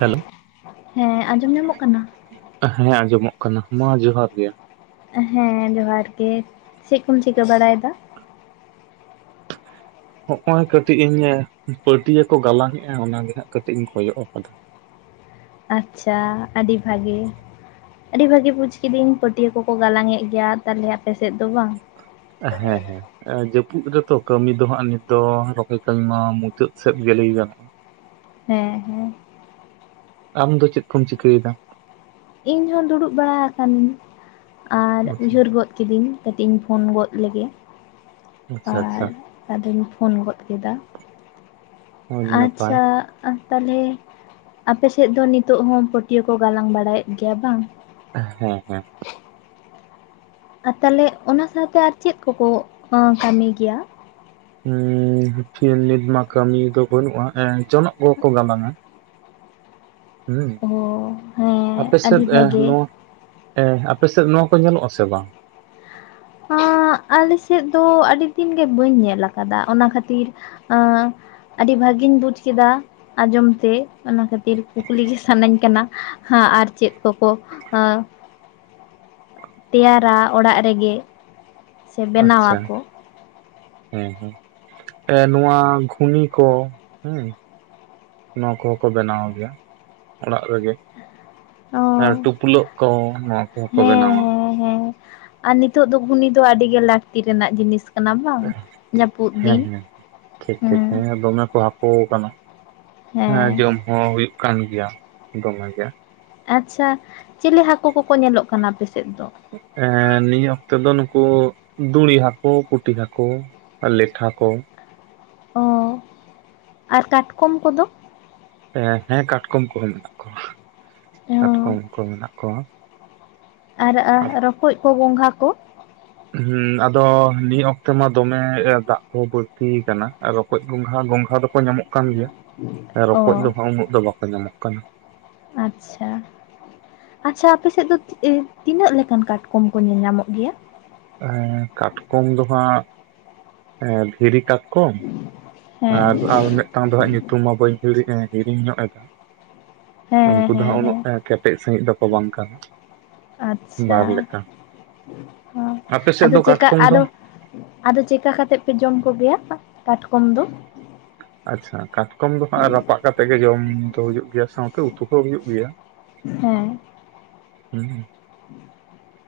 Hello ᱦᱮᱸ ᱟᱡᱚᱢ ᱧᱟᱢᱚᱜ ᱠᱟᱱᱟ ᱦᱮᱸ ᱟᱸᱡᱚᱢᱚᱜ ᱠᱟᱱᱟ ᱢᱟ ᱡᱚᱸᱦᱟᱨ ᱜᱮ ᱦᱮᱸ ᱡᱚᱦᱟᱨ ᱜᱮ ᱪᱮᱫ ᱠᱚᱢ ᱪᱤᱠᱟᱹ ᱵᱟᱲᱟᱭ ᱫᱟ? ᱦᱚᱜ ᱚᱭ ᱠᱟᱹᱴᱤᱡ ᱤᱧ ᱯᱟᱹᱴᱭᱟᱹ ᱠᱚ ᱜᱟᱞᱟᱝ ᱮᱫᱼᱟ ᱚᱱᱟᱜᱮ ᱦᱟᱜ ᱠᱟᱹᱴᱤᱡ ᱤᱧ ᱠᱚᱭᱚᱜ ᱟᱠᱟᱫᱟ ᱾ ᱟᱪᱪᱷᱟ ᱟᱹᱰᱤ ᱵᱷᱟᱜᱤ ᱟᱹᱰᱤ ᱵᱷᱟᱜᱤ ᱵᱩᱡ ᱠᱤᱫᱟᱹᱧ ᱯᱟᱹᱴᱭᱟᱹ ᱠᱚᱠᱚ ᱜᱟᱞᱟᱝ ᱮᱫ ᱜᱮᱭᱟ ᱛᱟᱦᱚᱞᱮ ᱟᱯᱮᱥᱮᱫ ᱫᱚ ᱵᱟᱝ ᱦᱮᱸ ᱦᱮᱸ ᱡᱟᱹᱯᱩᱫ ᱨᱮᱛᱚ ᱠᱟᱹᱢᱤ ᱫᱚ ᱦᱟᱸᱜ ᱱᱤᱛ ᱫᱚ ᱨᱚᱦᱚᱭ ᱠᱟᱹᱢᱤ ᱢᱟ ᱢᱩᱪᱟᱹᱫ ᱥᱮᱫ ᱜᱮ ᱞᱟᱹᱭ ᱜᱟᱱᱚᱜᱼᱟ ᱾ ᱦᱮᱸ ᱦᱮᱸ ᱟᱢ ᱫᱚ ᱪᱮᱫ ᱠᱚᱢ ᱪᱤᱠᱟᱹᱭ ᱫᱟ? ᱤᱧ ᱦᱚᱸ ᱫᱩᱲᱩᱵ ᱵᱟᱲᱟ ᱟᱠᱟᱱ ᱜᱤᱭᱟᱹᱧ ᱟᱨ ᱟᱪᱪᱷᱟ ᱩᱭᱦᱟᱹᱨ ᱜᱚᱫ ᱠᱤᱫᱟᱹᱧᱼᱼ ᱠᱟᱹᱴᱤᱡ ᱤᱧ ᱯᱷᱳᱱ ᱜᱚᱫ ᱞᱮᱜᱮ ᱾ ᱟᱪᱪᱷᱟ ᱟᱪᱪᱷᱟ ᱟᱫᱚᱧ ᱯᱷᱳᱱ ᱜᱚᱫ ᱠᱮᱫᱟ ᱟᱹᱰᱤ ᱱᱟᱯᱟᱭ ᱟᱪᱪᱷᱟᱼᱼ ᱟᱨ ᱛᱟᱦᱚᱞᱮ ᱟᱯᱮᱥᱮᱫ ᱫᱚ ᱱᱤᱛᱚᱜ ᱦᱚᱸ ᱯᱟᱹᱴᱭᱟᱹ ᱠᱚ ᱜᱟᱞᱟᱝ ᱵᱟᱲᱟᱭᱮᱫ ᱜᱮᱭᱟ ᱵᱟᱝ ᱦᱮᱸ ᱦᱮᱸ ᱟᱨ ᱛᱟᱦᱚᱞᱮ ᱚᱱᱟ ᱥᱟᱶᱛᱮ ᱟᱨ ᱪᱮᱫ ᱠᱚᱠᱚ ᱠᱟᱹᱢᱤ ᱜᱮᱭᱟ ᱩ ᱱᱤᱛ ᱢᱟ ᱠᱟᱹᱢᱤ ᱫᱚ ᱵᱟᱹᱱᱩᱜᱼᱟ ᱮ ᱡᱚᱱᱚᱜ ᱠᱚ ᱠᱚ ᱜᱟᱞᱟᱝᱼᱟ ᱚ ᱦᱮᱸ ᱟᱯᱮ ᱟᱹᱰᱤ ᱥᱮᱫ ᱵᱷᱟᱜᱮ ᱱᱚᱣᱟ ᱦᱮᱸ ᱟᱯᱮᱥᱮᱫ ᱱᱚᱣᱟ ᱠᱚ ᱧᱮᱞᱚᱜ ᱟᱥᱮ ᱵᱟᱝ ᱮᱫ ᱟᱞᱮ ᱥᱮᱫ ᱫᱚ ᱟᱹᱰᱤ ᱫᱤᱱ ᱜᱮ ᱵᱟᱹᱧ ᱧᱮᱞ ᱟᱠᱟᱫᱟ ᱚᱱᱟ ᱠᱷᱟᱹᱛᱤᱨ ᱟᱹᱰᱤ ᱵᱷᱟᱹᱜᱤᱧ ᱵᱩᱡ ᱠᱮᱫᱟ ᱟᱸᱡᱚᱢ ᱛᱮ ᱚᱱᱟ ᱠᱷᱟᱹᱛᱤᱨ ᱠᱩᱠᱞᱤ ᱜᱮ ᱥᱟᱱᱟᱧ ᱠᱟᱱᱟ ᱟᱨ ᱪᱮᱫ ᱠᱚᱠᱚ ᱟ ᱛᱮᱭᱟᱨᱟ ᱚᱲᱟᱜ ᱨᱮᱜᱮ ᱥᱮ ᱟᱪᱪᱷᱟ ᱵᱮᱱᱟᱣᱟᱠᱚ ᱦᱮᱸ ᱦᱮᱸ ᱮ ᱱᱚᱣᱟ ᱜᱷᱩᱱᱤ ᱠᱚ ᱦᱩᱸ᱾ ᱱᱚᱣᱟ ᱠᱚᱦᱚᱸ ᱠᱚ ᱵᱮᱱᱟᱣ ᱜᱮᱭᱟ ᱚᱲᱟᱜ ᱨᱮᱜᱮ᱾ ᱚ ᱟᱨ ᱴᱩᱯᱞᱟᱹᱜ ᱠᱚ ᱱᱚᱣᱟ ᱠᱚ ᱠᱚᱦᱚᱸ ᱦᱮᱸ ᱵᱮᱱᱟᱣᱟ ᱦᱮᱸ ᱦᱮᱸ ᱟᱨ ᱱᱤᱛᱚᱜ ᱫᱚ ᱜᱷᱩᱱᱤ ᱫᱚ ᱟᱹᱰᱤ ᱜᱮ ᱞᱟᱹᱠᱛᱤ ᱨᱮᱱᱟᱜ ᱡᱤᱱᱤᱥ ᱠᱟᱱᱟ᱾ ᱠᱟᱱᱟ ᱵᱟᱝ ᱡᱟᱹᱯᱩᱫ ᱦᱮᱸ ᱫᱤᱱ ᱦᱮᱸ ᱴᱷᱤᱠ ᱴᱷᱤᱠ ᱦᱮᱸ᱾ ᱫᱚᱢᱮ ᱠᱚ ᱦᱟᱠᱩ ᱟᱠᱟᱱᱟ ᱦᱮᱸ ᱡᱚᱢ ᱦᱚᱸ ᱦᱩᱭᱩᱜ ᱠᱟᱱ ᱜᱮᱭᱟ ᱫᱚᱢᱮ ᱜᱮ᱾ ᱟᱪᱪᱷᱟ ᱪᱤᱞᱤ ᱦᱟᱠᱳ ᱠᱚᱠᱚ ᱧᱮᱞᱚ ᱠᱟᱱᱟ ᱟᱯᱮᱥᱮᱫ ᱫᱚ? ᱮᱸ ᱱᱤᱭᱟᱹ ᱚᱠᱛᱚ ᱫᱚ ᱱᱩᱠᱩ ᱫᱩᱲᱤ ᱦᱟᱹᱠᱩ ᱯᱩᱴᱤ ᱦᱟᱹᱠᱩ᱾ ᱟᱨ ᱞᱮᱴᱷᱟ ᱠᱚ᱾ ᱚ ᱟᱨ ᱠᱟᱴᱠᱚᱢ ᱠᱚᱫᱚ ᱦᱮᱸ ᱠᱟᱴᱠᱚᱢ ᱠᱚᱦᱚᱸ ᱢᱮᱱᱟᱜ ᱠᱚᱣᱟ ᱚ ᱢᱮᱱᱟᱜ ᱠᱚ ᱢᱮᱱᱟᱜ ᱠᱚᱣᱟ᱾ ᱟᱨ ᱮᱸ ᱨᱚᱠᱚᱭ ᱠᱚ ᱜᱚᱸᱜᱷᱟ ᱠᱚ? ᱦᱮᱸ ᱟᱫᱚ ᱱᱤᱭᱟᱹ ᱚᱠᱛᱮ ᱢᱟ ᱫᱚᱢᱮ ᱫᱟᱜ ᱠᱚᱦ ᱵᱟᱹᱲᱛᱤ ᱟᱠᱟᱱᱟ ᱨᱚ ᱨᱚᱠᱚᱡ ᱜᱚᱝᱜᱷᱟ ᱜᱚᱝᱜᱷᱟ ᱫᱚᱠᱚ ᱧᱟᱢᱚᱜ ᱠᱟᱱ ᱜᱮᱭᱟ ᱚ ᱨᱚᱠᱚᱡ ᱫᱚ ᱦᱟᱸᱜ ᱩᱱᱟᱹᱜ ᱫᱚ ᱵᱟᱠᱚ ᱧᱟᱢᱚᱜ ᱠᱟᱱᱟ᱾ ᱟᱪᱪᱷᱟ᱾ ᱟᱪᱪᱷᱟ ᱟᱯᱮᱥᱮᱫ ᱫᱚ ᱛᱤᱱᱟᱹᱜ ᱞᱮᱠᱟᱱ ᱠᱟᱴᱠᱚᱢ ᱠᱚ ᱧᱮᱞ ᱧᱟᱢᱚᱜ ᱜᱮᱭᱟ᱾ ᱮᱸ ᱠᱟᱴᱠᱚᱢ ᱫᱚ ᱦᱟᱸᱜ ᱮᱸ ᱫᱷᱤᱨᱤ ᱠᱟᱴᱠᱚᱢ ᱟᱨ ᱦᱮᱸ ᱟᱨ ᱢᱤᱫᱴᱟᱝ ᱫᱚ ᱦᱟᱜ ᱧᱩᱛᱩᱢ ᱵᱟᱹᱧ ᱦᱤ ᱦᱤᱲᱤᱧ ᱧᱚᱜ ᱮᱫᱟ᱾ ᱦᱮᱸ ᱩᱱᱠᱩ ᱫᱚ ᱦᱮᱸ ᱦᱟᱸᱜ ᱦᱮᱸ ᱩᱱᱟᱹᱜ ᱠᱮᱴᱮᱡ ᱥᱟᱹᱦᱤᱡ ᱫᱚᱠᱚ ᱵᱟᱝ ᱠᱟᱱᱟ᱾ ᱟᱪᱪᱷᱟ ᱵᱟᱨ ᱞᱮᱠᱟ ᱟᱯᱮ ᱥᱮᱫ ᱟᱫᱚ ᱫᱚ ᱪᱮᱠᱟ ᱠᱟᱴᱠᱚᱢ ᱫᱚ ᱟᱫᱚ ᱟᱫᱚ ᱪᱮᱠᱟ ᱠᱟᱛᱮᱜ ᱯᱮ ᱡᱚᱢ ᱠᱚᱜᱮᱭᱟ ᱠᱟᱴᱠᱚᱢ ᱫᱚ? ᱟᱪᱪᱷᱟ ᱠᱟᱴᱠᱚᱢ ᱫᱚ ᱦᱟᱸᱜ ᱨᱟᱯᱟᱜ ᱠᱟᱛᱮᱜ ᱜᱮ ᱡᱚᱢ ᱫᱚ ᱦᱩᱭᱩᱜ ᱜᱮᱭᱟ ᱥᱟᱶᱛᱮ ᱩᱛᱩ ᱠᱚ ᱦᱚᱸ ᱦᱩᱭᱩᱜ ᱜᱮᱭᱟ᱾ ᱦᱮᱸ᱾ ᱦᱩᱸ᱾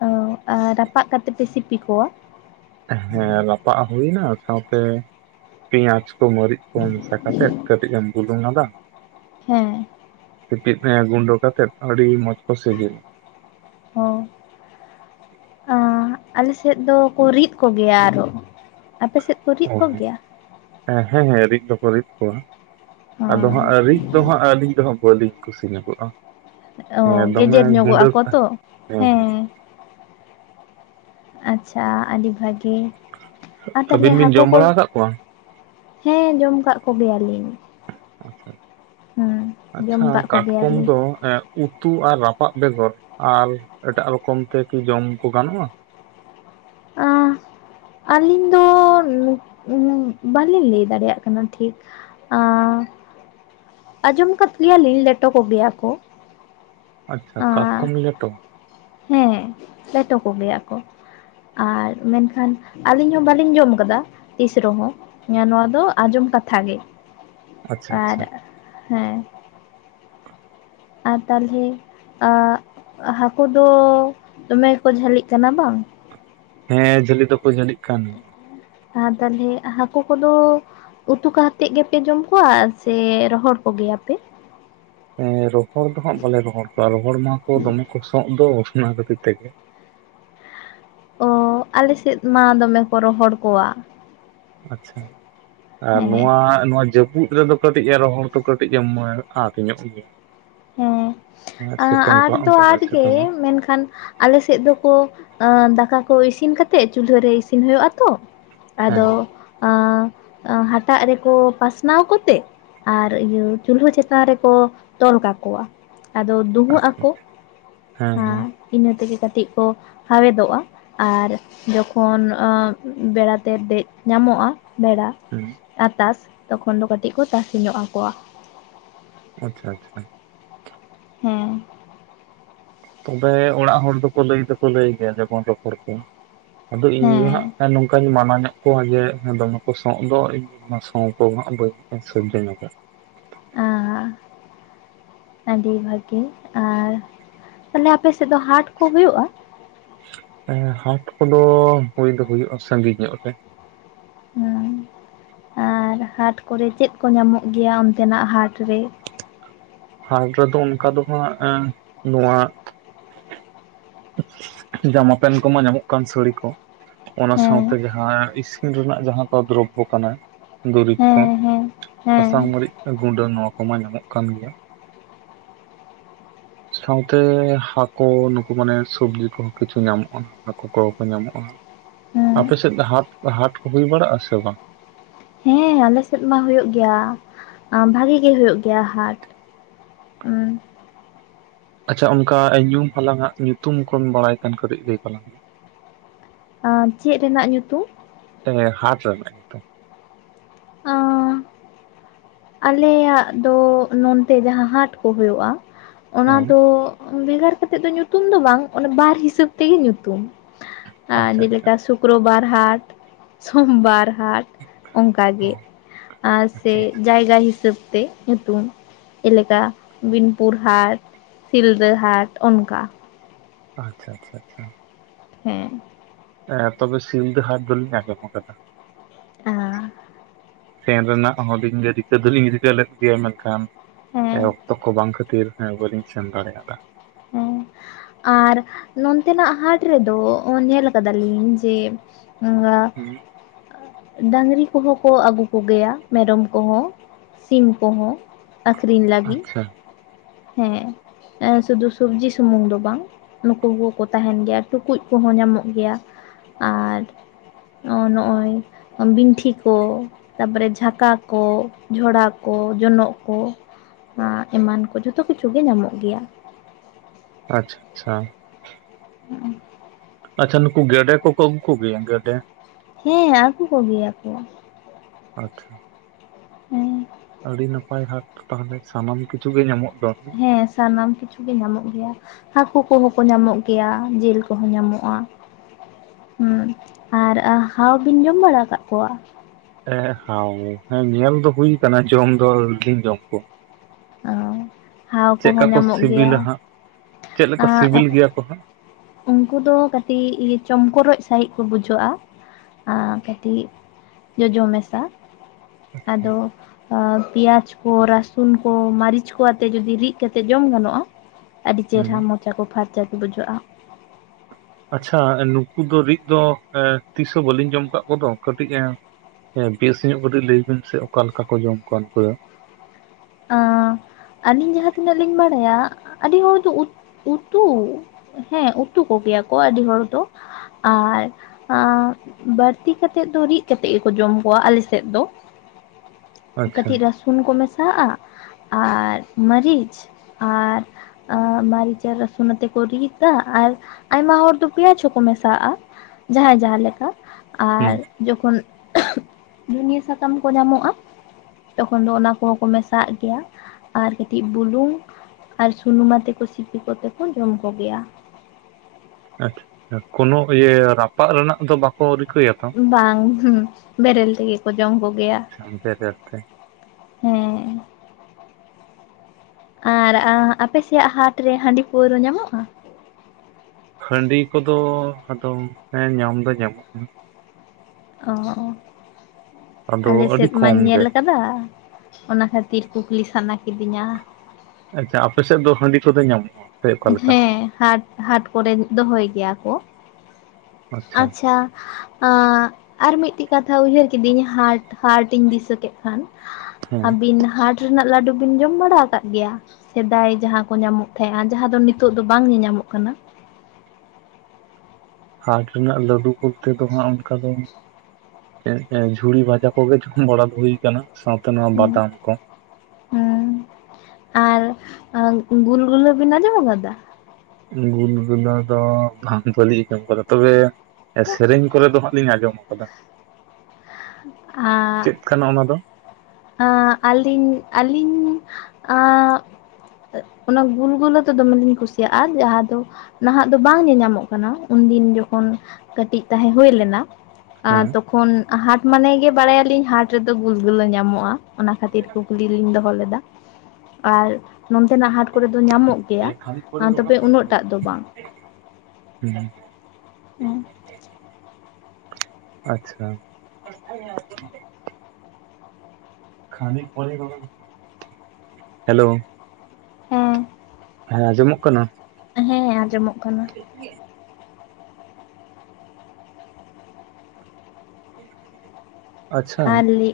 ᱚ ᱟᱨ ᱨᱟᱯᱟᱜ ᱠᱟᱛᱮ ᱯᱮ ᱥᱤᱯᱤ ᱠᱚᱣᱟ᱾ ᱦᱮᱸ ᱨᱟᱯᱟᱜ ᱦᱩᱭ ᱮᱱᱟ ᱥᱟᱶᱛᱮ ᱯᱮᱸᱭᱟᱡᱽ ᱠᱚ ᱢᱟᱹᱨᱤᱪ ᱠᱚ ᱢᱮᱥᱟ ᱠᱟᱛᱮᱜ ᱠᱟᱹᱴᱤᱡ ᱮᱢ ᱵᱩᱞᱩᱝ ᱟᱫᱟ ᱦᱮᱸ᱾ ᱥᱤᱯᱤ ᱜᱩᱸᱰᱟᱹ ᱠᱟᱛᱮ ᱟᱹᱰᱤ ᱢᱚᱡᱽ ᱠᱚ ᱥᱤᱵᱤᱞᱟ᱾ ᱚ ᱟᱞᱮ ᱥᱮᱫ ᱫᱚᱠᱚ ᱨᱤᱫ ᱠᱚᱜᱮᱭᱟ ᱟᱨᱚ ᱟᱯᱮ ᱥᱮᱫ ᱠᱚ ᱨᱤᱫ ᱚ ᱠᱚᱜᱮᱭᱟ? ᱦᱮᱸ ᱦᱮᱸ ᱦᱮᱸ ᱨᱤᱫ ᱫᱚᱠᱚ ᱨᱤᱫ ᱠᱚᱣᱟ᱾ ᱟᱫᱚ ᱦᱟᱸᱜ ᱨᱤᱫ ᱫᱚ ᱦᱟᱸᱜ ᱟᱹᱞᱤᱧ ᱫᱚ ᱦᱟᱜ ᱵᱟᱹᱞᱤᱧ ᱠᱩᱥᱤ ᱧᱚᱜᱚᱜᱼᱟ᱾ ᱚ ᱦᱮᱸ ᱫᱚᱢᱮ ᱜᱮᱡᱮᱨ ᱧᱚᱜᱚᱜ ᱜᱩᱰᱟᱹ ᱟᱠᱚ ᱛᱚ ᱦᱮᱸ ᱦᱮᱸ᱾ ᱟᱪᱪᱷᱟ ᱟᱹᱰᱤ ᱵᱷᱟᱹᱜᱤ᱾ ᱟᱨ ᱛᱟᱦᱚᱞᱮ ᱟᱹᱵᱤᱱ ᱵᱤᱱ ᱦᱟᱹᱠᱩ ᱡᱚᱢ ᱠᱚ ᱵᱟᱲᱟ ᱟᱠᱟᱫ ᱠᱚᱣᱟ? ᱦᱮᱸ ᱡᱚᱢ ᱠᱟᱜ ᱠᱚᱜᱮᱭᱟᱞᱤᱧ᱾ ᱦᱩᱸ ᱟᱪᱪᱷᱟ ᱡᱚᱢ ᱠᱟᱜ ᱠᱟᱴᱠᱚᱢ ᱠᱚᱜᱮᱭᱟᱞᱤᱧ ᱫᱚ ᱮᱸ ᱾ ᱩᱛᱩ ᱟᱨ ᱨᱟᱯᱟᱜ ᱵᱮᱜᱚᱨ ᱟᱨ ᱮᱴᱟᱜ ᱨᱚᱠᱚᱢ ᱛᱮᱠᱤ ᱡᱚᱢ ᱠᱚ ᱜᱟᱱᱚᱜᱼᱟ? ᱟᱸ ᱟᱹᱞᱤᱧ ᱫᱚ ᱵᱟᱹᱞᱤᱧ ᱞᱟᱹᱭ ᱫᱟᱲᱤᱭᱟᱜ ᱠᱟᱱᱟ ᱴᱷᱤᱠ᱾ ᱟᱸᱡᱚᱢ ᱠᱟᱫ ᱜᱮᱭᱟ ᱞᱤᱧ ᱞᱮᱴᱚ ᱠᱚᱜᱮᱭᱟ ᱠᱚ? ᱟᱪᱷᱟ ᱟᱸ ᱠᱟᱴᱠᱚᱢ ᱞᱮᱴᱚ᱾ ᱦᱮᱸ ᱞᱮᱴᱚ ᱠᱚᱜᱮᱭᱟ ᱠᱚ ᱟᱨ ᱢᱮᱱᱠᱷᱟᱱ ᱟᱹᱞᱤᱧ ᱦᱚᱸ ᱵᱟᱹᱞᱤᱧ ᱡᱚᱢ ᱟᱠᱟᱫᱟ ᱛᱤᱥ ᱨᱮᱦᱚᱸ ᱱᱚᱣᱟ ᱫᱚ ᱟᱸᱡᱚᱢ ᱠᱟᱛᱷᱟ ᱜᱮ ᱟᱪᱪᱷᱟ ᱟᱨ ᱟᱪᱪᱷᱟ ᱦᱮᱸ ᱟᱨ ᱛᱟᱦᱚᱞᱮ ᱦᱟᱹᱠᱩ ᱫᱚ ᱫᱚᱢᱮ ᱠᱚ ᱡᱷᱟᱹᱞᱤᱜ ᱠᱟᱱᱟ ᱵᱟᱝ? ᱦᱮᱸ ᱡᱷᱟᱹᱞᱤ ᱫᱚᱠᱚ ᱡᱷᱟᱹᱞᱤᱜ ᱠᱟᱱ ᱜᱮᱭᱟ᱾ ᱦᱟ ᱛᱟᱦᱞᱮ ᱦᱟᱹᱠᱩ ᱠᱚᱫᱚ ᱩᱛᱩ ᱠᱟᱛᱮᱫ ᱜᱮᱯᱮ ᱡᱚᱢ ᱠᱚᱣᱟ ᱥᱮ ᱨᱚᱦᱚᱲ ᱠᱚᱜᱮᱭᱟᱯᱮ? ᱦᱮᱸ ᱨᱚᱦᱚᱲ ᱫᱚ ᱦᱟᱸᱟᱜ ᱵᱟᱞᱮ ᱨᱚᱦᱚᱲ ᱠᱚᱣᱟ ᱨᱚᱦᱚᱲ ᱢᱟᱠᱚ ᱫᱚᱢᱮ ᱠᱚ ᱥᱚᱜ ᱫᱚ ᱩᱚᱥᱱᱟ ᱠᱷᱟᱹᱛᱤᱨ ᱛᱮᱜᱮ, ᱟᱞᱮᱥᱮᱫ ᱢᱟ ᱫᱚᱢᱮ ᱠᱚ ᱨᱚᱦᱚᱲ ᱠᱚᱣᱟ᱾ ᱟᱪᱷᱟ ᱟᱨ ᱦᱮᱸ ᱱᱚᱣᱟ ᱱᱚᱣᱟ ᱡᱟᱹᱯᱩᱫ ᱨᱮᱫᱚ, ᱠᱟᱹᱴᱤᱡ ᱮ ᱨᱚᱦᱚᱲᱴᱚᱩ ᱠᱟᱹᱴᱤᱡ ᱮ ᱢᱟ [unintelligible] ᱲ ᱧᱚᱜ ᱜᱮᱭᱟ ᱦᱮᱸ ᱥᱤᱛᱩᱝ ᱠᱚ ᱟᱴᱚ ᱦᱟᱸᱜ ᱫᱚ ᱚᱱᱠᱟ ᱵᱟᱭ ᱟᱴᱚ ᱜᱮ ᱥᱤᱛᱩᱝᱟ ᱢᱮᱱᱠᱷᱟᱱ ᱟᱞᱮᱥᱮᱫ ᱫᱚᱠᱚ ᱫᱟᱠᱟ ᱠᱚ ᱤᱥᱤᱱ ᱠᱟᱛᱮᱫ ᱪᱩᱞᱦᱟᱹ ᱨᱮ ᱤᱥᱤᱱ ᱦᱩᱭᱩᱜ ᱟ ᱛᱚ ᱦᱮᱸ ᱦᱮᱸ ᱟᱫᱚ ᱟ ᱦᱟᱴᱟᱜ ᱨᱮᱠᱚ ᱯᱟᱥᱱᱟᱣ ᱠᱟᱛᱮᱜ, ᱟᱨ ᱤᱭᱟᱹ ᱪᱩᱞᱦᱟᱹ ᱪᱮᱛᱟᱱ ᱨᱮᱠᱚ ᱛᱚᱞ ᱠᱟᱠᱚᱣᱟ᱾ ᱟᱫᱚ ᱫᱩᱸᱦᱟᱹᱜ ᱟᱪᱪᱷᱟ ᱟᱠᱚ ᱟᱪᱪᱷᱟ ᱦᱮᱸ ᱦᱮᱸ ᱟᱨ ᱤᱱᱟᱹ ᱛᱮᱜᱮ ᱠᱟᱹᱴᱤᱡ ᱠᱚ ᱦᱟᱣᱮᱫᱚᱜᱼᱟ᱾ ᱟᱨ ᱡᱚᱠᱷᱚᱱ ᱵᱮᱲᱟᱛᱮ ᱫᱮᱡ ᱧᱟᱢᱚᱜᱼᱟ᱾ ᱵᱮᱲᱟ ᱦᱮᱸ ᱟᱨᱛᱟᱥ ᱛᱚᱠᱷᱚᱱ ᱫᱚ ᱠᱟᱹᱴᱤᱡ ᱠᱚ ᱛᱟᱥᱮ ᱧᱚᱜ ᱟᱠᱚᱣᱟ᱾ ᱟᱪᱷᱟ ᱟᱪᱷᱟ᱾ ᱦᱮᱸ᱾ ᱛᱚᱵᱮ ᱚᱲᱟᱜ ᱦᱚᱲ ᱫᱚᱠᱚ ᱞᱟᱹᱭ ᱫᱚᱠᱚ ᱞᱟᱹᱭ ᱜᱮᱭᱟ ᱡᱮᱢᱚᱱ ᱨᱚᱯᱚᱲ ᱠᱚ᱾ ᱟᱫᱚ ᱤᱧ ᱫᱚ ᱦᱮᱸ ᱦᱟᱸᱜ ᱱᱚᱝᱠᱟᱧ ᱢᱟᱱᱟᱣ ᱧᱚᱜ ᱟᱠᱚᱣᱟᱜ ᱡᱮ ᱫᱚ ᱠᱚ ᱥᱚ ᱫᱚ ᱤᱧ ᱚᱱᱟ ᱥᱚ ᱠᱚᱜ ᱵᱟᱹᱧᱥᱚᱡᱳ ᱧᱚᱜᱟ ᱾ [unintelligible] ᱟᱹᱰᱤ ᱵᱷᱟᱜᱮ ᱟᱨ, ᱛᱟᱦᱟᱞᱮ ᱟᱯᱮ ᱥᱮᱫ ᱫᱚ ᱦᱟᱴ ᱠᱚ ᱦᱩᱭᱩᱜᱼᱟ‍? ᱦᱟᱴ ᱠᱚᱫᱚ ᱦᱳᱭ ᱫᱚ ᱦᱳᱭᱳᱜᱼᱟ ᱥᱟᱺᱜᱤᱧ ᱧᱚᱜ ᱨᱮ᱾ ᱦᱮᱸ ᱟᱨ ᱦᱟᱴ ᱠᱚᱨᱮ ᱪᱮᱫ ᱠᱚ ᱧᱟᱢᱚᱜ ᱜᱮᱭᱟ ᱚᱱᱛᱮᱱᱟᱜ ᱦᱟᱴ ᱨᱮ? ᱦᱟᱴ ᱨᱮ ᱫᱚ ᱚᱱᱠᱟ ᱫᱚ ᱦᱟᱸᱜ ᱱᱚᱣᱟ ᱡᱟᱢᱟ ᱯᱮᱱᱴ ᱠᱚᱢᱟ ᱧᱟᱢᱚᱜ ᱠᱟᱱ ᱥᱟᱹᱲᱤ ᱠᱚ, ᱚᱱᱟ ᱥᱟᱶᱛᱮ ᱦᱮᱸ ᱡᱟᱦᱟᱸ ᱤᱥᱤᱱ ᱨᱮᱱᱟᱜ ᱡᱟᱦᱟᱸ ᱠᱚ ᱫᱨᱚᱵᱚ ᱠᱟᱱᱟ ᱫᱩᱨᱤᱵᱽ ᱠᱚ ᱦᱮᱸ ᱦᱮᱸ ᱦᱮᱸ ᱥᱟᱥᱟᱝ ᱢᱟᱺᱨᱤᱡ ᱜᱩᱸᱰᱟᱹ ᱱᱚᱣᱟ ᱠᱚᱢᱟ ᱧᱟᱢᱚᱜ ᱠᱟᱱ ᱜᱮᱭᱟ᱾ ᱥᱟᱶᱛᱮ ᱦᱟᱠᱳ ᱱᱩᱠᱩ ᱢᱟᱱᱮ ᱥᱚᱵᱽᱡᱤ ᱠᱚᱦᱚᱸ ᱠᱤᱪᱷᱩ ᱧᱟᱢᱚᱜᱼᱟ ᱦᱟᱠᱳ ᱠᱚᱦᱚᱸ ᱠᱚ ᱧᱟᱢᱚᱜᱼᱟ᱾ ᱦᱮᱸ ᱟᱯᱮᱥᱮᱫ ᱦᱟ ᱦᱟᱴ ᱠᱚ ᱦᱩᱭ ᱵᱟᱲᱟᱜ ᱟ ᱥᱮ ᱵᱟᱝ? ᱦᱮᱸ ᱟᱞᱮᱥᱮᱫ ᱢᱟ ᱦᱳᱭᱳᱜ ᱜᱮᱭᱟ, ᱵᱷᱟᱜᱤ ᱜᱮ ᱦᱳᱭᱳᱜ ᱜᱮᱭᱟ ᱦᱟᱴ᱾ [unintelligible] ᱟᱪᱷᱟ ᱚᱱᱠᱟ ᱧᱩᱢ ᱦᱟᱞᱟᱝᱟᱜ ᱧᱩᱛᱩᱢ ᱠᱚᱢ ᱵᱟᱲᱟᱭ ᱠᱟᱱ ᱠᱟᱹᱴᱤᱡ ᱞᱮ ᱭ ᱛᱟᱞᱟᱝ ᱢᱮ᱾ ᱪᱮᱫ ᱨᱮᱱᱟᱜ ᱧᱩᱛᱩᱢ? ᱦᱟᱴ ᱨᱮᱟᱱᱟᱜ᱾ ᱟᱞᱮᱭᱟᱜ ᱫᱚ ᱱᱚᱱᱛᱮ ᱡᱟᱦᱟᱸ ᱦᱟᱴ ᱠᱚ ᱦᱩᱭᱩᱜᱼᱟ᱾ ᱚᱱᱟ ᱦᱮᱸ ᱫᱚ, ᱵᱷᱮᱜᱟᱨ ᱠᱟᱛᱮᱫ ᱫᱚ ᱧᱩᱛᱩᱢ ᱫᱚ ᱵᱟᱝ ᱚᱱᱟ ᱵᱟᱨ ᱦᱤᱥᱟᱹᱵ ᱛᱮᱜᱮ ᱧᱩᱛᱩᱢ᱾ ᱟᱪᱪᱷᱟ ᱟᱪᱪᱷᱟ ᱡᱮᱞᱮᱠᱟ ᱥᱩᱠᱨᱚᱵᱟᱨ ᱦᱟᱴ, ᱥᱳᱚᱢᱵᱟᱨ ᱦᱟᱴ᱾ ᱚᱱᱠᱟ ᱚ ᱜᱮ ᱟᱨ ᱥᱮ᱾ ᱟᱪᱪᱷᱟ ᱟᱪᱪᱷᱟ ᱡᱟᱭᱜᱟ ᱦᱤᱥᱟᱹᱵ ᱛᱮ ᱧᱩᱛᱩᱢ ᱡᱮᱞᱮᱠᱟ ᱵᱤᱱᱯᱩᱨ ᱦᱟᱴ, ᱥᱤᱞᱫᱟᱹ ᱦᱟᱴ ᱚᱱᱠᱟ᱾ ᱟᱪᱪᱷᱟ ᱟᱪᱪᱷᱟ ᱟᱪᱪᱷᱟ ᱦᱮᱸ ᱦᱮᱸ ᱛᱚᱵᱮ ᱥᱤᱞᱫᱟᱹ ᱦᱟᱴ ᱫᱚᱞᱤᱧ ᱟᱡᱚᱢ ᱟᱠᱟᱫᱟ᱾ ᱦᱚᱸ ᱥᱮᱱ ᱨᱮᱱᱟᱜ ᱦᱚᱸᱞᱤᱧ ᱨᱤᱠᱟᱹ ᱫᱚᱞᱤᱧ ᱨᱤᱠᱟᱹ ᱞᱮᱫ ᱜᱮᱭᱟ ᱢᱮᱱᱠᱷᱟᱱ ᱮᱸ ᱦᱮᱸ ᱚᱠᱛᱚ ᱠᱚ ᱵᱟᱝ ᱠᱷᱟᱹᱛᱤᱨ ᱮ ᱵᱟᱹᱞᱤᱧ ᱥᱮᱱ ᱫᱟᱲᱮᱭᱟᱫᱟ᱾ ᱦᱮᱸ ᱟᱨ ᱱᱚᱱᱛᱮᱱᱟᱜ ᱦᱟᱴ ᱨᱮᱫᱚ ᱧᱮᱞ ᱟᱠᱟᱫᱟᱞᱤᱧ ᱡᱮ ᱟᱸ [inaudible] ᱰᱟᱝᱨᱤ ᱠᱚᱦᱚᱸ ᱠᱚ ᱟᱹᱜᱩ ᱠᱚᱜᱮᱭᱟ ᱢᱮᱨᱚᱢ ᱠᱚᱦᱚᱸ᱾ ᱥᱤᱢ ᱠᱚᱦᱚᱸ ᱟᱠᱷᱨᱤᱧ ᱞᱟᱹᱜᱤ᱾ ᱟᱪᱪᱷᱟ ᱦᱮᱸ ᱮᱸ ᱥᱩᱫᱩ ᱥᱚᱵᱽᱡᱤ ᱥᱩᱢᱩᱝ ᱫᱚ ᱵᱟᱝ᱾ ᱱᱩᱠᱩ ᱠᱚᱠᱚ ᱛᱟᱦᱮᱱ ᱜᱮᱭᱟ ᱴᱩᱠᱩᱡ ᱠᱚᱦᱚᱸ ᱧᱟᱢᱚᱜ ᱜᱮᱭᱟ ᱟᱨ ᱚ ᱱᱚᱜᱼᱚᱭ ᱵᱤᱱᱴᱷᱤ ᱠᱚ ᱛᱟᱯᱚᱨᱮ ᱡᱷᱟᱠᱟ ᱠᱚ ᱡᱷᱚᱲᱟ ᱠᱚ ᱡᱚᱱᱚᱜ ᱠᱚ ᱮᱸ ᱮᱢᱟᱱ ᱠᱚ ᱡᱷᱚᱛ ᱛᱚ ᱠᱤᱪᱷᱩ ᱜᱮ ᱧᱟᱢᱚᱜ ᱜᱮᱭᱟ᱾ ᱟᱪᱪᱷᱟ ᱪᱷᱟ᱾ ᱦᱩᱸ ᱟᱪᱪᱷᱟ ᱱᱩᱠᱩ ᱜᱮᱰᱮ ᱠᱚᱠᱚ ᱟᱹᱜᱩ ᱠᱚᱜᱮᱭᱟ ᱜᱮᱰᱮ? ᱦᱮᱸ ᱟᱜᱩ ᱠᱚᱜᱮᱭᱟᱠᱚ᱾ ᱟᱪᱪᱷᱟ᱾ ᱦᱮᱸ ᱟᱹᱰᱤ ᱱᱟᱯᱟᱭ ᱦᱟᱴ ᱛᱟᱦᱞᱮ ᱥᱟᱱᱟᱢ ᱠᱤᱪᱷᱩ ᱜᱮ ᱧᱟᱢᱚᱜ ᱫᱚ᱾ ᱦᱮᱸ ᱥᱟᱱᱟᱢ ᱠᱤᱪᱷᱩ ᱜᱮ ᱧᱟᱢᱚᱜ ᱜᱮᱭᱟ᱾ ᱦᱟᱹᱠᱩ ᱠᱚᱦᱚᱸ ᱠᱚ ᱧᱟᱢᱚᱜ ᱜᱮᱭᱟ, ᱡᱮᱞ ᱠᱚᱦᱚᱸ ᱧᱟᱢᱚᱜᱼᱟ᱾ ᱦᱩᱸ ᱟᱨ ᱟ ᱦᱟᱣ ᱵᱤᱱ ᱡᱚᱢ ᱵᱟᱲᱟ ᱟᱠᱟᱜ ᱠᱚᱣᱟ? ᱮ ᱦᱟᱣ ᱦᱮᱸ ᱧᱮᱞ ᱫᱚ ᱦᱩᱭ ᱟᱠᱟᱱᱟ, ᱡᱚᱢ ᱫᱚ ᱜᱷᱤᱠ ᱡᱚᱢ ᱠᱚᱣᱟ᱾ ᱦᱟᱣ ᱪᱮᱜᱠᱟ ᱠᱚᱦᱚᱸ ᱠᱚ ᱧᱟᱢᱚᱜ ᱥᱤᱵᱤᱞᱟ ᱜᱮᱭᱟ ᱦᱟᱸᱜ ᱪᱮᱫ ᱞᱮᱠᱟ ᱥᱤᱵᱤᱞ ᱜᱮᱭᱟ ᱠᱚ ᱦᱟᱸᱜ? ᱩᱱᱠᱩ ᱫᱚ ᱠᱟᱹᱴᱤᱡ ᱤᱭᱟᱹ ᱪᱚᱢᱠᱚᱨᱚᱡ ᱥᱟᱦᱤᱡ ᱠᱚ ᱵᱩᱡᱷᱟᱹᱜᱼᱟ ᱟᱻ ᱠᱟᱹᱴᱤᱡ᱾ ᱡᱚᱡᱚ ᱢᱮᱥᱟ ᱟᱫᱚ ᱟᱸ ᱯᱮᱸᱭᱟᱪ ᱠᱚ ᱨᱟᱥᱩᱱ ᱠᱚ ᱢᱟᱨᱤᱪ ᱠᱚ ᱟᱛᱮᱜ ᱡᱩᱫᱤ ᱨᱤᱜ ᱠᱟᱛᱮ ᱡᱚᱢ ᱜᱟᱱᱚᱜᱼᱟ᱾ ᱟᱹᱰᱤ ᱦᱩᱸ ᱪᱮᱨᱦᱟ ᱢᱚᱪᱟ ᱠᱚ ᱯᱷᱟᱨᱪᱟ ᱜᱮ ᱵᱩᱡᱷᱟᱹᱜᱼᱟ᱾ ᱟᱪᱪᱷᱟ ᱱᱩᱠᱩ ᱫᱚ ᱨᱤᱜ ᱫᱚ ᱮᱸ ᱛᱤᱥ ᱦᱚᱸ ᱵᱟᱹᱞᱤᱧ ᱡᱚᱢ ᱠᱟᱜ ᱠᱚᱫᱚ ᱠᱟᱹᱴᱤᱡ ᱮᱸ ᱦᱮᱸ ᱵᱮᱥ ᱧᱚᱜ ᱠᱟᱹᱴᱤᱡ ᱞᱟᱹᱭ ᱵᱤᱱ ᱥᱮ ᱚᱠᱟ ᱞᱮᱠᱟ ᱠᱚ ᱡᱚᱢ ᱠᱚᱣᱟ ᱩᱱᱠᱩ ᱫᱚ? ᱟᱸᱻ ᱟᱞᱤᱧ ᱡᱟᱦᱟᱸ ᱛᱤᱱᱟᱹᱜ ᱞᱤᱧ ᱵᱟᱲᱟᱭᱟ ᱟᱰᱤ ᱦᱚᱲ ᱫᱚ ᱩ ᱩᱛᱩ ᱦᱮᱸ ᱩᱛᱩ ᱠᱚᱜᱮᱭᱟᱠᱚ ᱟᱰᱤ ᱦᱚᱲ ᱫᱚ ᱟᱨ ᱟᱸᱻ ᱵᱟᱲᱛᱤ ᱠᱟᱛᱮᱫ ᱫᱚ ᱨᱤᱜ ᱠᱟᱛᱮᱜ ᱜᱮᱠᱚ ᱡᱚᱢ ᱠᱚᱣᱟ ᱟᱞᱮ ᱥᱮᱫ ᱫᱚ᱾ [unintelligible] ᱠᱟᱹᱴᱤᱡ ᱨᱟᱹᱥᱩᱱ ᱠᱚ ᱢᱮᱥᱟ ᱟᱜᱼᱟ ᱟᱨ ᱢᱟᱹᱨᱤᱪ ᱟᱨ ᱟᱸᱻ ᱢᱟᱹᱨᱤᱪ ᱟᱨ ᱨᱟᱹᱥᱩᱱ ᱟᱛᱮ ᱠᱚ ᱨᱤᱫᱟ ᱟᱨ ᱟᱭᱢᱟ ᱦᱚᱲ ᱫᱚ ᱯᱮᱸᱭᱟᱪ ᱦᱚᱸᱠᱚ ᱢᱮᱥᱟ ᱟᱜᱼᱟ᱾ ᱡᱟᱦᱟᱸᱭ ᱡᱟᱦᱟᱸ ᱞᱮᱠᱟ ᱟᱨ ᱦᱩᱸ ᱡᱚᱠᱷᱚᱱ ᱫᱷᱩᱱᱤᱭᱟᱹ ᱥᱟᱠᱟᱢ ᱠᱚ ᱧᱟᱢᱚᱜᱼᱟ ᱛᱚᱠᱷᱚᱱ ᱫᱚ ᱚᱱᱟ ᱠᱚᱦᱚᱸ ᱠᱚ ᱢᱮᱥ ᱛᱟᱜ ᱜᱮᱭᱟ ᱟᱨ ᱠᱟᱹᱴᱤᱡ ᱵᱩᱞᱩᱝ ᱟᱨ ᱥᱩᱱᱩᱢ ᱟᱛᱮᱠᱚ ᱥᱤᱯᱤ ᱠᱚᱛᱮ ᱠᱚ ᱡᱚᱢ ᱠᱚᱜᱮᱭᱟ᱾ ᱟᱪᱪᱷᱟ ᱠᱳᱱᱳ ᱤᱭᱟᱹ ᱨᱟᱯᱟᱜ ᱨᱮᱱᱟᱜ ᱫᱚ ᱵᱟᱠᱚ ᱨᱤᱠᱟᱹᱭᱟ? ᱛᱚ ᱵᱟᱝ ᱦᱩᱸ ᱵᱮᱨᱮᱞ ᱛᱮᱜᱮ ᱠᱚ ᱡᱚᱢ ᱠᱚᱜᱮᱭᱟ᱾ ᱦᱟᱱᱛᱮ ᱱᱟᱛᱮ ᱦᱮᱸ ᱟᱨ ᱟ ᱟᱯᱮ ᱥᱮᱭᱟᱜ ᱦᱟᱴ ᱨᱮ ᱦᱟᱺᱰᱤ ᱯᱟᱹᱣᱨᱟᱹ ᱧᱟᱢᱚᱜᱼᱟ? ᱦᱟᱺᱰᱤ ᱠᱚᱫᱚ ᱟᱫᱚᱢ ᱦᱮ ᱧᱟᱢ ᱫᱚ ᱧᱟᱢᱚᱜ ᱠᱟᱱᱟ᱾ ᱚ ᱚ ᱟᱫᱚ ᱟᱞᱮ ᱟᱹᱰᱤ ᱥᱮᱫ ᱢᱟᱧ ᱠᱚᱢ ᱧᱮᱞ ᱜᱮ ᱟᱠᱟᱫᱟ ᱚᱱᱟ ᱠᱷᱟᱹᱛᱤᱨ ᱠᱩᱠᱞᱤ ᱥᱟᱱᱟ ᱠᱤᱫᱤᱧᱟ᱾ ᱟᱪᱪᱷᱟ ᱟᱯᱮ ᱥᱮᱫ ᱫᱚ ᱦᱟᱺᱰᱤ ᱠᱚᱫᱚ ᱧᱟᱢᱚᱜ-ᱟ᱾ ᱦᱮᱸ ᱦᱟᱴ ᱦᱟᱴ ᱠᱚᱨᱮ ᱫᱚᱦᱚᱭ ᱜᱮᱭᱟ ᱠᱚ ᱟᱪᱪᱷᱟ ᱟᱸ ᱟᱨ ᱢᱤᱫᱴᱤᱡ ᱠᱟᱛᱷᱟ ᱩᱭᱦᱟᱹᱨ ᱠᱤᱫᱤᱧ ᱦᱟᱴ ᱦᱟᱴ ᱤᱧ ᱫᱤᱥᱟᱹ ᱠᱮᱫ ᱠᱷᱟᱱ ᱦᱮᱸ ᱟᱹᱵᱤᱱ ᱦᱟᱴ ᱨᱮᱱᱟᱜ ᱞᱟᱹᱰᱩ ᱵᱤᱱ ᱡᱚᱢ ᱵᱟᱲᱟ ᱟᱠᱟᱫ ᱜᱮᱭᱟ? ᱥᱮᱫᱟᱭ ᱡᱟᱦᱟᱸ ᱠᱚ ᱧᱟᱢᱚᱜ ᱛᱟᱦᱮᱸᱜ-ᱟ ᱡᱟᱦᱟᱸ ᱫᱚ ᱱᱤᱛᱚᱜ ᱫᱚ ᱵᱟᱝ ᱧᱮᱧᱟᱢᱚᱜ ᱠᱟᱱᱟ᱾ ᱦᱟᱴ ᱨᱮᱱᱟᱜ ᱞᱟᱹᱰᱩ ᱠᱚᱛᱮ ᱫᱚ ᱦᱟᱸᱜ ᱚᱱᱠᱟ ᱫᱚ ᱮᱸ ᱮᱸ ᱡᱷᱩᱲᱤ ᱵᱷᱟᱡᱟ ᱠᱚᱜᱮ ᱡᱚᱢ ᱵᱟᱲᱟ ᱫᱚ ᱦᱩᱭ ᱠᱟᱱᱟ ᱥᱟᱶᱛᱮ ᱱᱚᱣᱟ ᱵᱟᱫᱟᱢ ᱠᱚ᱾ ᱦᱚᱸ ᱟᱨ ᱟᱸ ᱜᱩᱞ ᱜᱩᱞᱟᱹ ᱵᱤᱱ ᱟᱸᱡᱚᱢ ᱟᱠᱟᱫᱟ? ᱜᱩᱞ ᱜᱩᱞᱟᱹ ᱫᱚ ᱟᱫᱚ ᱚᱦᱚᱸ ᱵᱟᱹᱞᱤᱧ ᱟᱸᱡᱚᱢ ᱠᱟᱫᱟ ᱛᱚᱵᱮ ᱮ ᱥᱮᱨᱮᱧ ᱠᱚᱨᱮ ᱫᱚ ᱦᱟᱸᱜ ᱞᱤᱧ ᱟᱸᱡᱚᱢ ᱟᱠᱟᱫᱟ᱾ ᱟᱸᱜ ᱪᱮᱫ ᱠᱟᱱᱟ ᱚᱱᱟ ᱫᱚ ᱟᱸᱜ ᱟᱞᱤᱧ ᱟᱞᱤᱧ ᱟᱸᱜ ᱚᱱᱟ ᱜᱩᱞ ᱜᱩᱞᱟᱹ ᱫᱚ ᱫᱚᱢᱮ ᱞᱤᱧ ᱠᱩᱥᱤᱭᱟᱜ-ᱟ ᱡᱟᱦᱟᱸ ᱫᱚ ᱱᱟᱦᱟᱜ ᱫᱚ ᱵᱟᱝ ᱧᱮᱧᱟᱢᱚᱜ ᱠᱟᱱᱟ ᱩᱱᱫᱤᱱ ᱡᱚᱠᱷᱚᱱ ᱠᱟᱹᱴᱤᱡ ᱛᱟᱦᱮᱸ ᱦᱩᱭ ᱞᱮᱱᱟ᱾ ᱟᱨ ᱦᱮᱸ ᱛᱚᱠᱷᱚᱱ ᱦᱟᱴ ᱢᱟᱱᱮ ᱜᱮ ᱵᱟᱲᱟᱭᱟᱞᱤᱧ ᱦᱟᱴ ᱨᱮᱫᱚ ᱜᱩᱞ ᱜᱩᱞᱟᱹ ᱧᱟᱢᱚᱜ-ᱟ᱾ ᱚᱱᱟ ᱠᱷᱟᱹᱛᱤᱨ ᱠᱩᱠᱞᱤ ᱞᱤᱧ ᱫᱚᱦᱚ ᱞᱮᱫᱟ ᱟᱨ ᱱᱚᱱᱛᱮᱱᱟᱜ ᱦᱟᱴ ᱠᱚᱨᱮ ᱫᱚ ᱧᱟᱢᱚᱜ ᱜᱮᱭᱟ ᱟᱸ ᱛᱚᱵᱮ ᱩᱱᱟᱹᱜ ᱴᱟᱜ ᱫᱚ ᱵᱟᱝ [unintelligible] [unintelligible] ᱟᱪᱪᱷᱟ [unintelligible] ᱠᱷᱟᱱᱤᱡ ᱯᱚᱨᱮ ᱜᱚᱞᱟᱢ ᱦᱮᱞᱳ ᱦᱚᱸ ᱦᱮᱸ ᱟᱸᱡᱚᱢᱚᱜ ᱠᱟᱱᱟ ᱦᱮᱸ ᱟᱸᱡᱚᱢᱚᱜ ᱠᱟᱱᱟ [unintelligible] ᱟᱪᱪᱷᱟ ᱟᱨ ᱞᱟᱹᱭ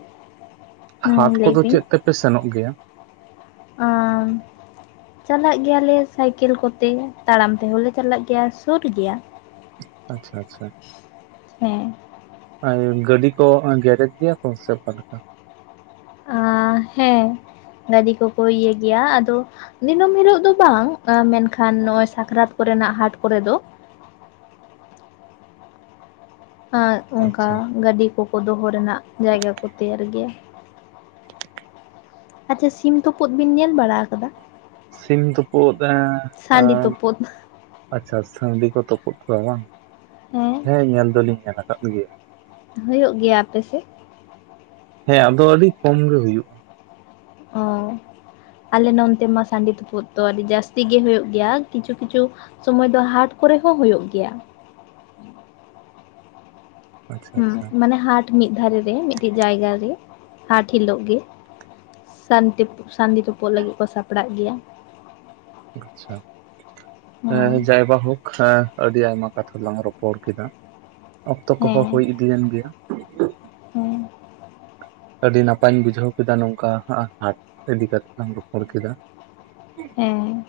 ᱦᱮᱸ ᱦᱟᱴ ᱞᱟᱹᱭ ᱠᱚᱫᱚ ᱵᱤᱱ ᱪᱮᱫ ᱛᱮᱯᱮ ᱥᱮᱱᱚᱜ ᱜᱮᱭᱟ? ᱟᱸᱻ ᱪᱟᱞᱟᱜ ᱜᱮᱭᱟᱞᱮ ᱥᱟᱭᱠᱮᱞ ᱠᱚᱛᱮ ᱛᱟᱲᱟᱢ ᱛᱮᱦᱚᱸ ᱞᱮ ᱪᱟᱞᱟᱜ ᱜᱮᱭᱟ ᱥᱩᱨ ᱜᱮᱭᱟ᱾ ᱟᱪᱪᱷᱟ ᱟᱪᱪᱷᱟ ᱦᱮᱸ ᱮᱸ ᱜᱟᱹᱰᱤ ᱠᱚ ᱜᱮᱨᱮᱡᱽ ᱜᱮᱭᱟ ᱠᱚ ᱥᱮ ᱚᱠᱟ ᱞᱮᱠᱟ? ᱟᱸᱻ ᱦᱮᱸ ᱜᱟᱹᱰᱤ ᱠᱚᱠᱚ ᱤᱭᱟᱹᱭ ᱜᱮᱭᱟ ᱟᱫᱚ ᱫᱤᱱᱟᱹᱢ ᱦᱤᱞᱳᱜ ᱫᱚ ᱵᱟᱝ-ᱟ ᱢᱮᱱᱠᱷᱟᱱ ᱱᱚᱜ-ᱚᱭ ᱥᱟᱠᱨᱟᱛ ᱠᱚᱨᱮᱱᱟᱜ ᱦᱟᱴ ᱠᱚᱨᱮ ᱫᱚ ᱟᱨ ᱚᱱᱠᱟ ᱟᱪᱪᱷᱟ ᱜᱟᱹᱰᱤ ᱠᱚᱠᱚ ᱫᱚᱦᱚ ᱨᱮᱱᱟᱜ ᱡᱟᱭᱜᱟ ᱠᱚ ᱛᱮᱭᱟᱨ ᱜᱮᱭᱟ᱾ ᱟᱪᱪᱷᱟ ᱥᱤᱢ ᱛᱩᱯᱩᱫ ᱵᱤᱱ ᱧᱮᱞ ᱵᱟᱲᱟ ᱠᱟᱫᱟ? ᱥᱤᱢ ᱛᱩᱯᱩᱫ ᱮᱸ ᱟ ᱥᱟᱺᱰᱤ ᱛᱩᱯᱩᱫ ᱟᱪᱪᱷᱟ ᱥᱟᱺᱰᱤ ᱠᱚ ᱛᱩᱯᱩᱫ ᱠᱚᱣᱟ ᱵᱟᱝ ᱦᱮᱸ ᱧᱮᱞ ᱫᱚᱞᱤᱧ ᱧᱮᱞ ᱟᱠᱟᱫ ᱠᱚ ᱜᱮᱭᱟ᱾ ᱦᱩᱭᱩᱜ ᱜᱮᱭᱟ ᱟᱯᱮ ᱥᱮᱜ? ᱦᱮᱸ ᱟᱫᱚ ᱟᱹᱰᱤ ᱠᱚᱢ ᱜᱮ ᱦᱩᱭᱩᱜ-ᱟ᱾ ᱚ ᱟᱞᱮ ᱱᱚᱱᱛᱮ ᱢᱟ ᱥᱟᱺᱰᱤ ᱛᱩᱯᱩᱫ ᱫᱚ ᱟᱹᱰᱤ ᱡᱟᱹᱥᱛᱤ ᱜᱮ ᱦᱩᱭᱩᱜ ᱜᱮᱭᱟ ᱠᱤᱪᱷᱩ ᱠᱤᱪᱷᱩ ᱥᱚᱢᱚᱭ ᱫᱚ ᱦᱟᱴ ᱠᱚᱨᱮ ᱦᱚᱸ ᱦᱩᱭᱩᱜ ᱜᱮᱭᱟ᱾ ᱟᱪᱪᱷᱟ ᱦᱩᱸ ᱟᱪᱪᱷᱟ ᱢᱟᱱᱮ ᱦᱟᱴ ᱢᱤᱫ ᱫᱷᱟᱨᱮ ᱨᱮ ᱢᱤᱜᱴᱤᱡ ᱡᱟᱭᱜᱟ ᱨᱮ ᱦᱟᱴ ᱦᱤᱞᱳᱜ ᱜᱮ ᱥᱟᱱᱛᱤ ᱯᱩᱜ ᱥᱟᱱᱰᱤ ᱛᱩᱯᱩᱜ ᱞᱟᱹᱜᱤᱫ ᱠᱚ ᱥᱟᱯᱲᱟᱜ ᱜᱮᱭᱟ᱾ ᱟᱪᱪᱷᱟ ᱦᱮᱸ ᱡᱟᱭ ᱵᱟ ᱦᱳᱠ᱾ ᱦᱮᱸ ᱟᱹᱰᱤ ᱟᱭᱢᱟ ᱠᱟᱛᱷᱟ ᱞᱟᱝ ᱨᱚᱯᱚᱲ ᱠᱮᱫᱟ ᱚᱠᱛᱚ ᱠᱚᱦᱚᱸ ᱦᱩᱭ ᱤᱫᱤᱭᱮᱱ ᱜᱮᱭᱟ᱾ ᱦᱩᱸ᱾ ᱟᱹᱰᱤ ᱱᱟᱯᱟᱭ ᱤᱧ ᱵᱩᱡᱷᱟᱹᱣ ᱠᱮᱫᱟ ᱱᱚᱝᱠᱟ ᱟ-ᱦᱟᱴ ᱤᱫᱤ ᱠᱟᱛᱮᱜ ᱞᱟᱝ ᱨᱚᱯᱚᱲ ᱠᱮᱫᱟ᱾ ᱦᱮᱸ᱾